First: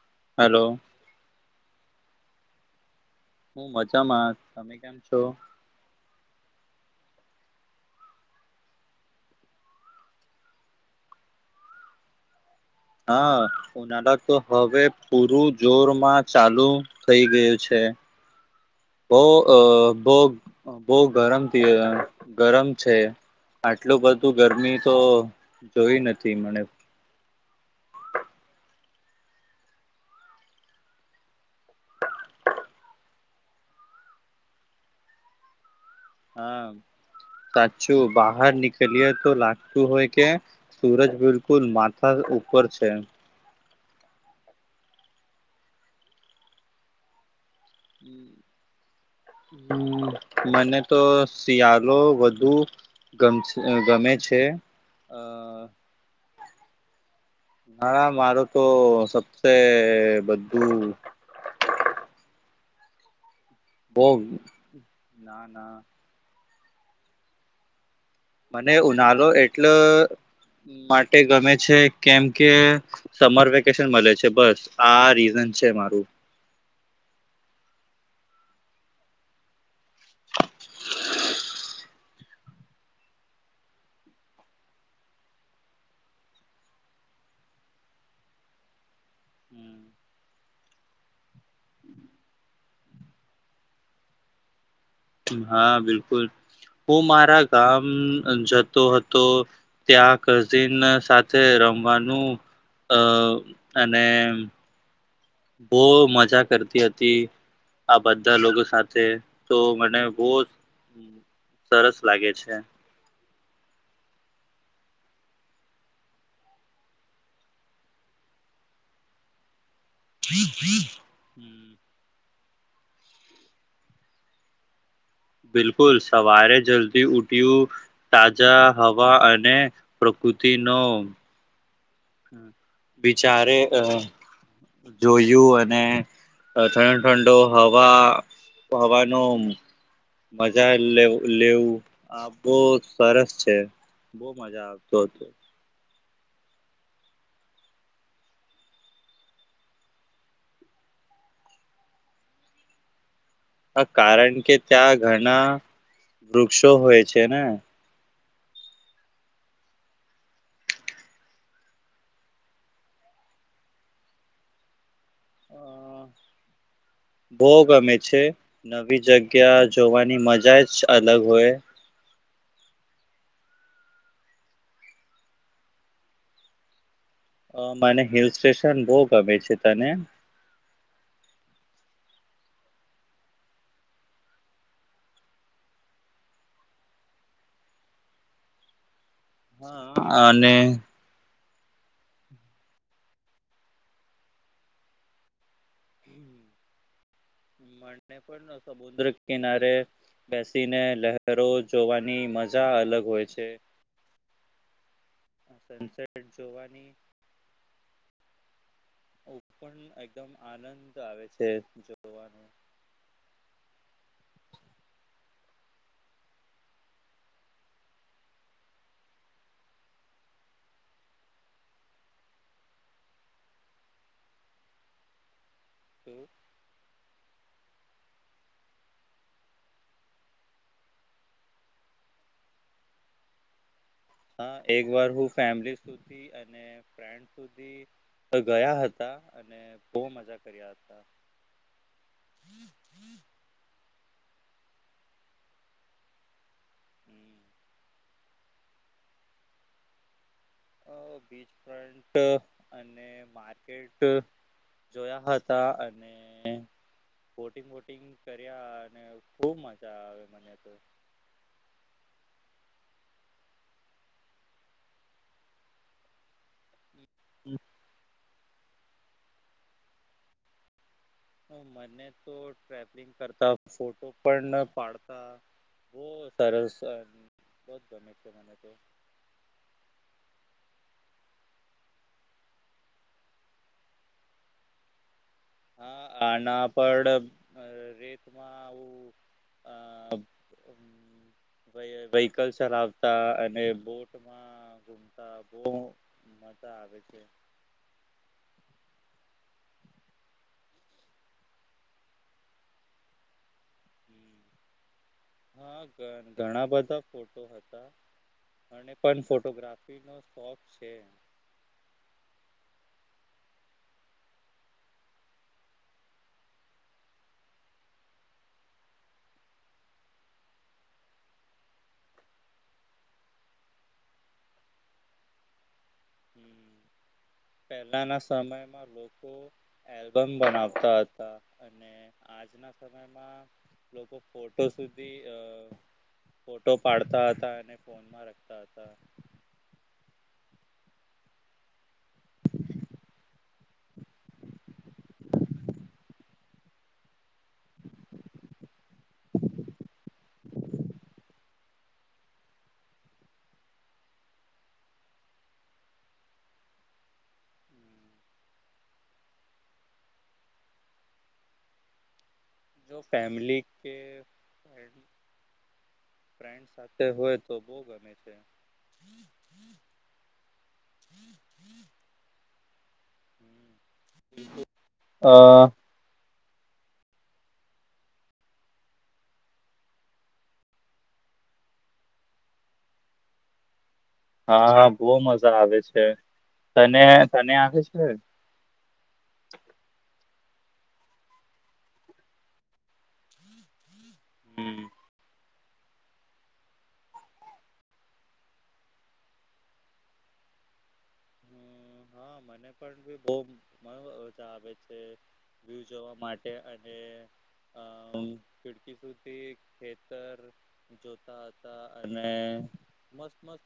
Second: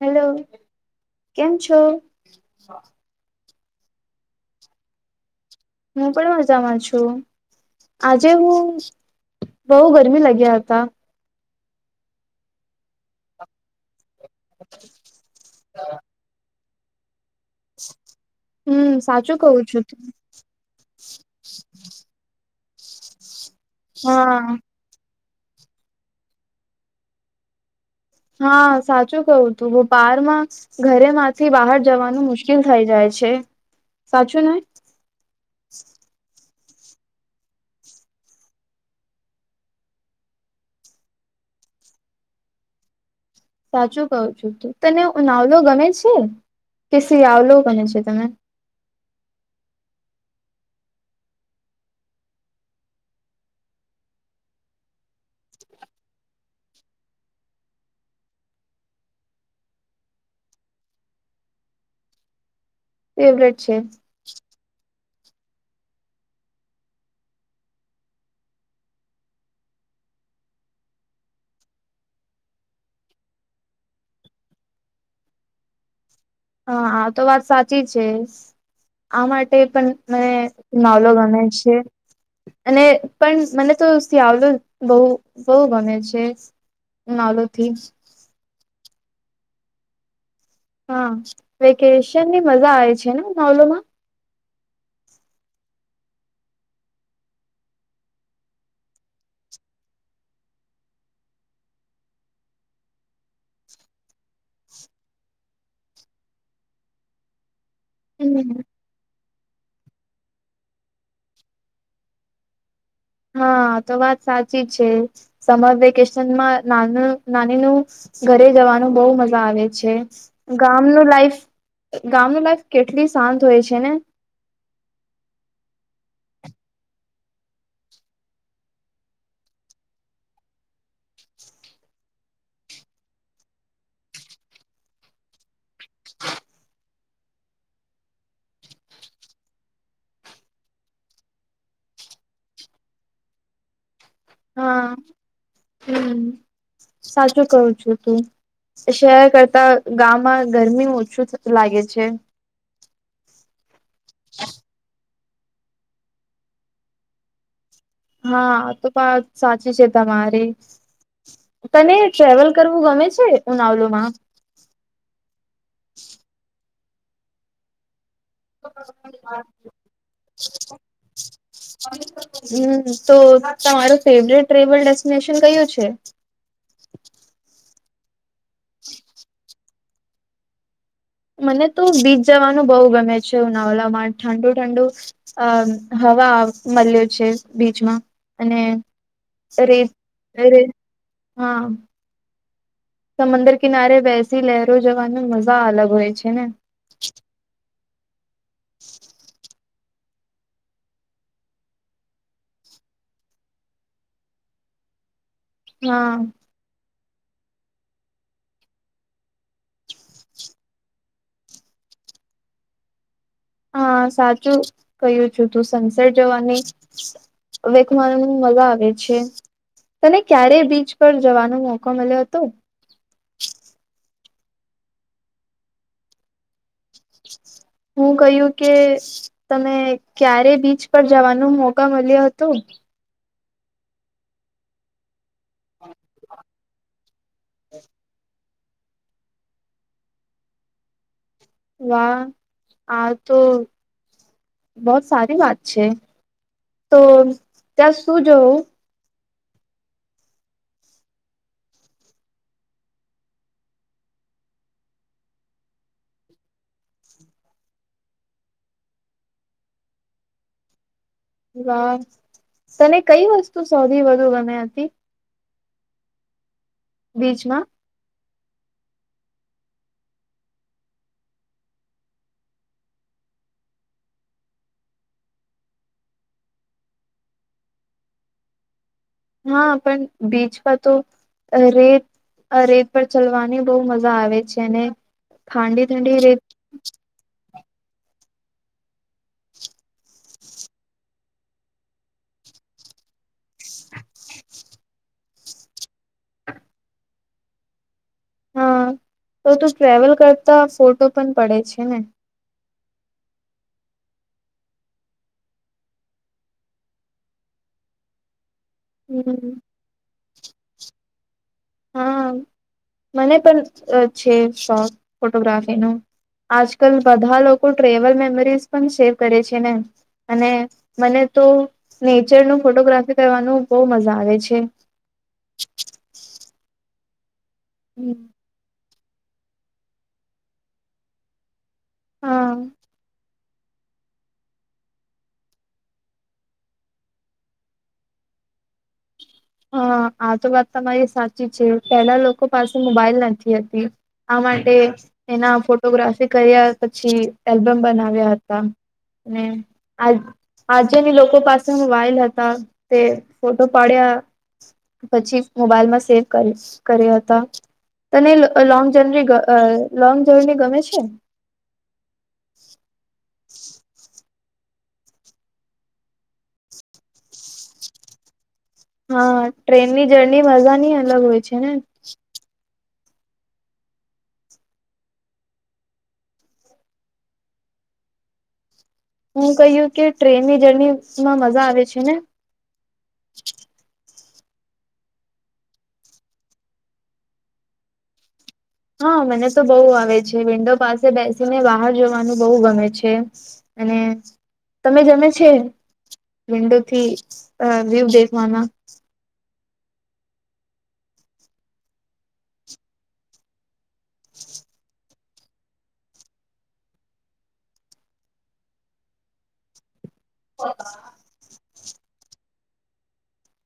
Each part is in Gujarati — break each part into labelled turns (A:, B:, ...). A: હેલો
B: હલો
A: કેમ છો
B: હું મજામાં તમે કેમ છો
A: હું પણ મજામાં છું. આજે હું બવ ગરમી લાગ્યા હતા.
B: હા ઉનાળા તો હવે પૂરું જોર માં ચાલુ થઈ ગયું છે.
A: હમ
B: બો
A: સાચું
B: અ
A: કવું છું
B: બો બો ગરમ થી ગરમ છે આટલું બધું
A: હા
B: ગરમી તો જોઈ નથી મને
A: હા સાચું કવું તું બારમાં ઘરેમાંથી બહાર જવાનું મુશ્કેલ થઈ જાય છે. છે સાચું ને.
B: હા. કાચું બહાર નીકળએ તો લાગતું હોય કે સુરજ બિલકુલ માથા ઉપર છે.
A: સાચું કહું છું તને ઉનાવલો ગમે છે કે શિયાવલો? ગમે છે તને.
B: હમ્મ મને તો શિયાલો વધુ ગમછ ગમે છે અ હા મારું તો સબસે બધું
A: [unintelligible]
B: બો ના ના મને ઉનાળો એટલો માટે ગમે છે કેમ કે સમર વેકેશન મળે છે બસ આ રીઝન છે મારું.
A: હા આ તો વાત સાચી છે આ માટે પણ મને ઉનાલો ગમે છે. અને પણ મને તો શિયાવલો બવ બવ ગમે છે. નાલોથીજ હા વેકેશનની મજા આવે છે ને ઉનાલોમાં
B: હા બિલકુલ. હું મારા ગામ જતો હતો ત્યાં કઝિન સાથે રમવાનું અ અને બો મજા કરતી હતી આ બધા લોકો
A: હમ
B: સાથે. તો મને બો સરસ લાગે છે.
A: હા તો વાત સાચી છે સમર વેકેશન માં નાનું નાની નું ઘરે જવાનું બહુ મજા આવે છે ગામનું લાઈફ
B: હમ
A: ગામનું લાઈફ કેટલી શાંત હોય છે ને.
B: બિલકુલ સવારે જલ્દી ઉઠયું તાજા હવા અને [unintelligible] બિચારે અ જોયું અને ઠંડો ઠંડો હવા હવાનું મજા લે લેવું આ બહ સરસ છે બહુ મજા
A: હા
B: આવતો હતો.
A: હમ સાચું કવ છું તું શહેર કરતા ગામમાં ગરમી ઓછું લાગે છે.
B: આ કારણ કે ત્યાં ઘણા વૃક્ષો હોય છે ને
A: હા તો પણ સાચી છે તમારી તને ટ્રવેલ કરવું ગમે છે, ઉનાવલોમા
B: અ
A: [unintelligible] [inaudible]
B: બહુ ગમે છે. નવી જગ્યા જોવાની મજા જ અલગ હોય.
A: હમ, તો તમારુ ફેવરેટ ટ્રેવલ ડેસ્ટિનેશન કયું છે.
B: અ મને હિલ સ્ટેશન બહુ ગમે છે, તને
A: મને તો બીચ જવાનું બહુ ગમે છે. ઉનાવલામા ઠંડુ -ઠંડુ અ હવા મળ્યો છે, બીચમાં અને
B: હ
A: રેત
B: અને
A: અરે હા સમદર કિનારે બેસી લહેરો જોવાની મજા અલગ હોય છે ને
B: મને પણ સમુદ્ર કિનારે બેસીને લહેરો જોવાની મજા અલગ હોય છે.
A: [unintelligible] [inaudible] હા
B: સનસેટ જોવાની ઓ પણ એકદમ આનંદ આવે છે જોવાનું
A: હા સાચું કહ્યું સનસેટ જવાની વેખવા મજા આવે છે. તને ક્યારે બીચ પર જવાનો મોકો મળ્યો હતો.
B: હ
A: હું કહ્યું કે તમે ક્યારે બીચ પર જવાનો મોકા મળ્યો હતો.
B: હા, એક વાર હું ફેમિલી સુધી અને ફ્રેન્ડ સુધી ગયા હતા, અને બહુ મજા કર્યા હતા
A: વાહ, આ તો બહત સારી વાત છે, તો ત્યાં સુું જોવુ
B: બીચ ફ્રન્ટ અને માર્કેટ જોયા હતા, અને બોટિંગ, બોટિંગ કર્યા અને ખુબ મજા આવે મને તો
A: વાહ તને કઈ વસ્તુ સૌથી, વધુ ગમી હતી. બીચમા
B: મને તો ટ્રાવલિંગ કરતા ફોટો પણ પાડતા બહુ સરસ બહુ ગમે છે. મને તો
A: હા, પણ બીચમાં તો રેત આ રેત પર ચલવાની બહુ મજા આવે છે, અને ઠડી ઠડી રેત
B: અ રેતમાં આવુ અ વ્હિકલ ચલાવતા અને બોટમા બહૂ મજા આવે છે.
A: હા, તો તું ટ્રવેલ કરતા ફોટો પણ પડે છેને
B: હ હા, ઘણા બધા ફોટો હતા. મને પણ
A: હમ
B: ફોટોગ્રાફીનો શોખ છે.
A: હા, મને પણ છે. શોખ ફોટોગ્રાફીનો- આજકાલ બધા લોકો ટ્રેવલ મેમરીઝ પણ સેવ કરે છેને, અને મને તો નેચર ન ફોટોગ્રાફી, કરવાનું બહુ મજા આવે છે. [unintelligible] [inaudible]
B: પહેલાના, સમયમાં લોકો આલ્બમ બનાવતા હતા. અને
A: હા
B: આજના, સમયમાં લોકો ફોટો સુધી અ ફોટો પાડતા હતા, અને ફોનમાં રખતા હતા.
A: હા, આ તો વાત તમારી સાચી છે, પેલા લોકો પાસે મોબાઈલ નથી હતી. આ માટે એના ફોટોગ્રાફી કર્યા પછી એલ્બમ બનાવ્યા હતા, આ આજેની લોકો પાસે મોબાઈલ હતા તે ફોટો પાડ્યા. પછી મોબાઈલ માં સેવ કર્યા હતા. તને લોંગ જર્ની લોંગ જર્ની ગમે છે.
B: જો ફેમલી કે ફ્રેન્ડ સાથે હોય તો બહુ ગમે છે.
A: હા ટ્રેનની જર્ની મજાની અલગ હોય છે ને
B: હ [inaudible]
A: હું કહ્યું કે ટ્રેનની જર્નીમાં મજા આવે છે ને
B: હા હ બહુ મજા આવે છે તને તને આવે છે.
A: હા મને તો બહુ આવે છે વિન્ડો પાસે બેસીને બહાર જવાનું બહુ ગમે છે. અને
B: હમ
A: તમે જમે છે. વિન્ડો થી વ્યુ દેખવાના
B: હમ હા મને પણ બી બહુ મજા આવે છે. વ્યુ, જોવા માટે અને અ ખીડકી સુધી જોતા હતા અને મસ્ત મત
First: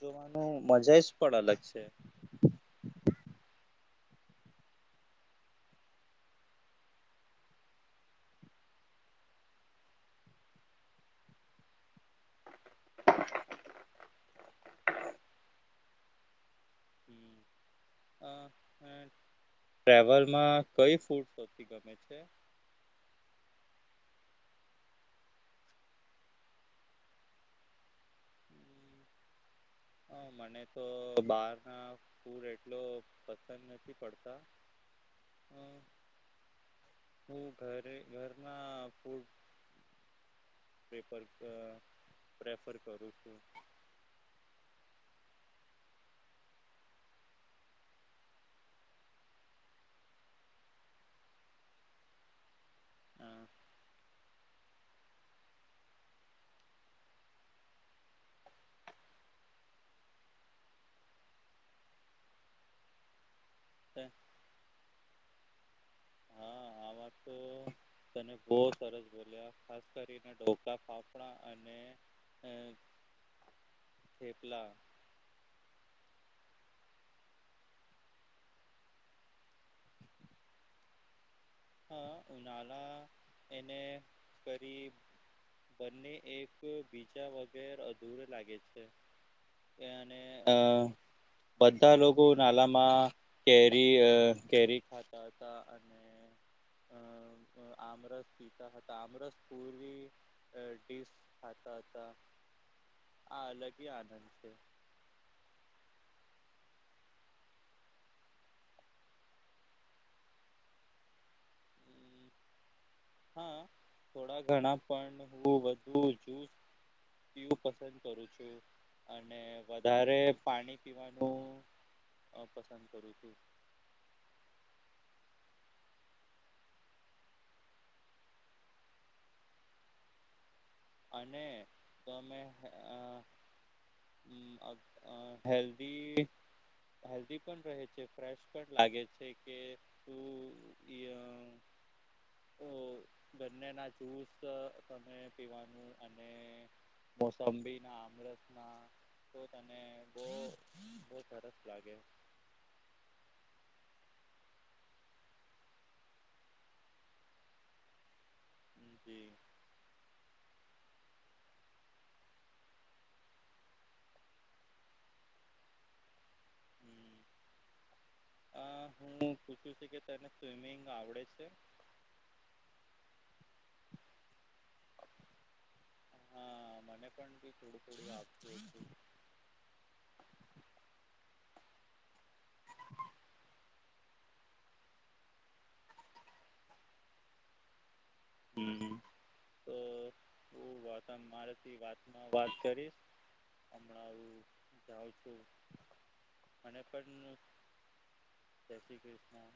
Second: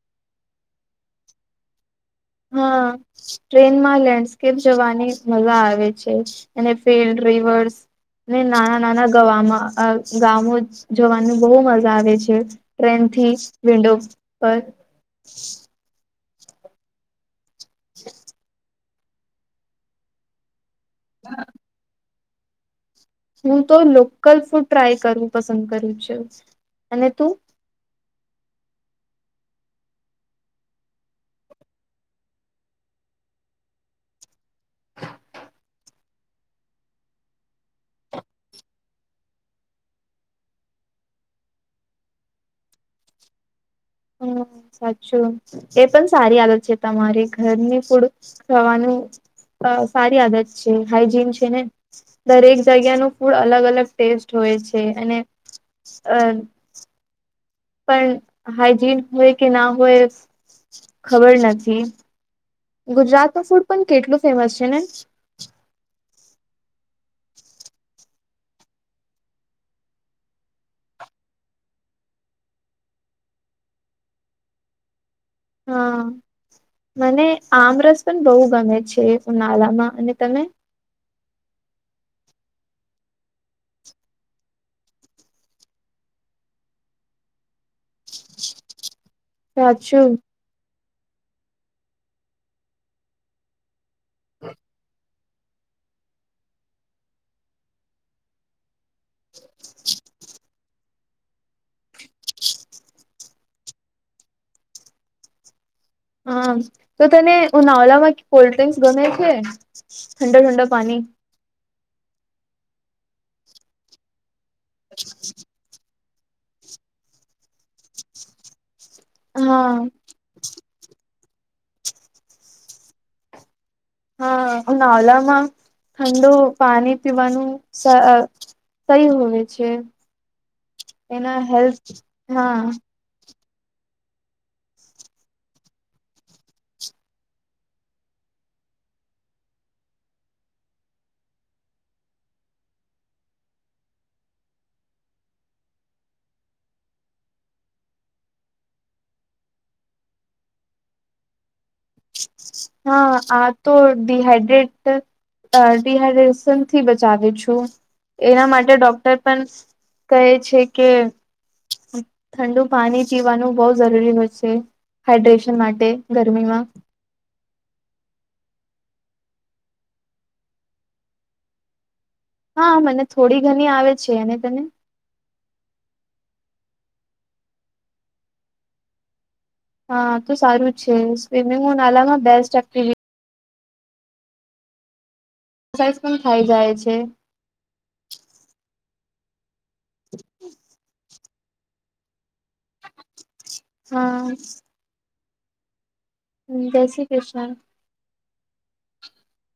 B: જોવાનુ, મજા જ પણ અલગ છે.
A: હા, ટ્રેનમાં લેન્ડસ્કેપ જવાની મજા આવે છે, અને ફિલ્ડ રિવર્સ ને નાના નાના ગામો જવાનું બહુ મજા આવે છે, ટ્રેન થી વિન્ડો પર
B: ટ્રેવલમા કઈ ફૂડોથી ગમે છે,
A: હુ, તો લોકલ ફૂડ ટ્રાય કરવું પસંદ કર્યું છે. અને તું [unintelligible]
B: અ
A: [inaudible]
B: મને તો બહાર ના ફૂડ એટલો પસંદ નથી પડતા અ
A: [unintelligible] [inaudible]
B: હું ઘરે ઘરના ફૂડ પ્રર પ્રેફર કરું છું.
A: હું. સાચું એ પણ સારી આદત છે, તમારે ઘરની ફૂડ ખાવાનું અ સારી આદત છે હાઈજીન છે ને દરેક જગ્યા ન
B: અ
A: ફૂડ અલગ અલગ ટેસ્ટ હોય છે અને અ પણ હાઈજીન હોય કે ના હોય ખબર નથી. ગુજરાત ન ફૂડ પણ કેટલું ફેમસ છે ને
B: હા
A: [unintelligible]
B: આ વાત
A: [inaudible]
B: તો તને બહુ સરસ બોલ્યા ખાસ કરીને કોકા ફાફડા અને અ
A: [unintelligible] [inaudible]
B: થેપલા
A: હા મને આમરસ પણ બહુ ગમે છે ઉનાળામાં અને તમે
B: હા ઉનાળા એને કેરી બંને એકબીજા વગેર અધૂરે લાગે છે.
A: સાચું
B: અ બધા લોકો નાલા માં કે દી અ કેરી અ
A: [inaudible]
B: આમરસ પીતા હતા આમરસ પૂરી ડીસ ખાતા હતા આ અલગી આનંદ છે
A: હા તો તને ઉનાળામાં કોલ્ડ્રિંકસ ગમે છે ઠંડા ઠંડા પાણી [inaudible]
B: હા થોડા ઘણા પણ હું બહુ જ પસંદ કરું છું અને
A: હા
B: વધારે પાણી પીવાનું પસંદ કરું છું
A: હા ઉનાળામાં ઠંડુ પાણી પીવાનું સહી હોય છે. એના
B: અને
A: હેલ્થ
B: તો અમે
A: હા
B: આ હમમ અ, અ હેલ્દી હેલ્ધી પણ રહે છે ફ્રેશ પણ લાગે છે, કે તુ ઓ ગન્ને ના જુસ, તમે પીવાનુ મોસંબી ના અમરત ના તો તને બહુ બહુ સરસ લાગે
A: હા આ તો ડિહાઈડ્રેટ અ ડિહાઈડ્રેશન થી બચાવે છું એના માટે ડોક્ટર
B: જી
A: પણ કહે છે કે ઠંડુ પાણી પીવાનું બહુ જરૂરી હોય છે હાઈડ્રેશન માટે ગરમીમાં
B: અ હું પૂછું છું કે તને સ્વિમિંગ આવડે છે
A: હા મને થોડી ઘણી આવે છે, અને તને
B: હા, મને પણ બી થોડું થોડું આપતું હતુ
A: હા, તો સારુ છે. સ્વિમિંગ હુ ઉનાલામાં બેસ્ટ એક્ટિવિટી એક્સરસાઇઝ પણ થાય જાય છે.
B: હમ્મ રાથી વાતમાં વાત કરીશ હમણાં હુ જઉ
A: હા
B: હમ્મ
A: હમ, જય શ્રી કૃષ્ણ
B: જય શ્રી કૃષ્ણ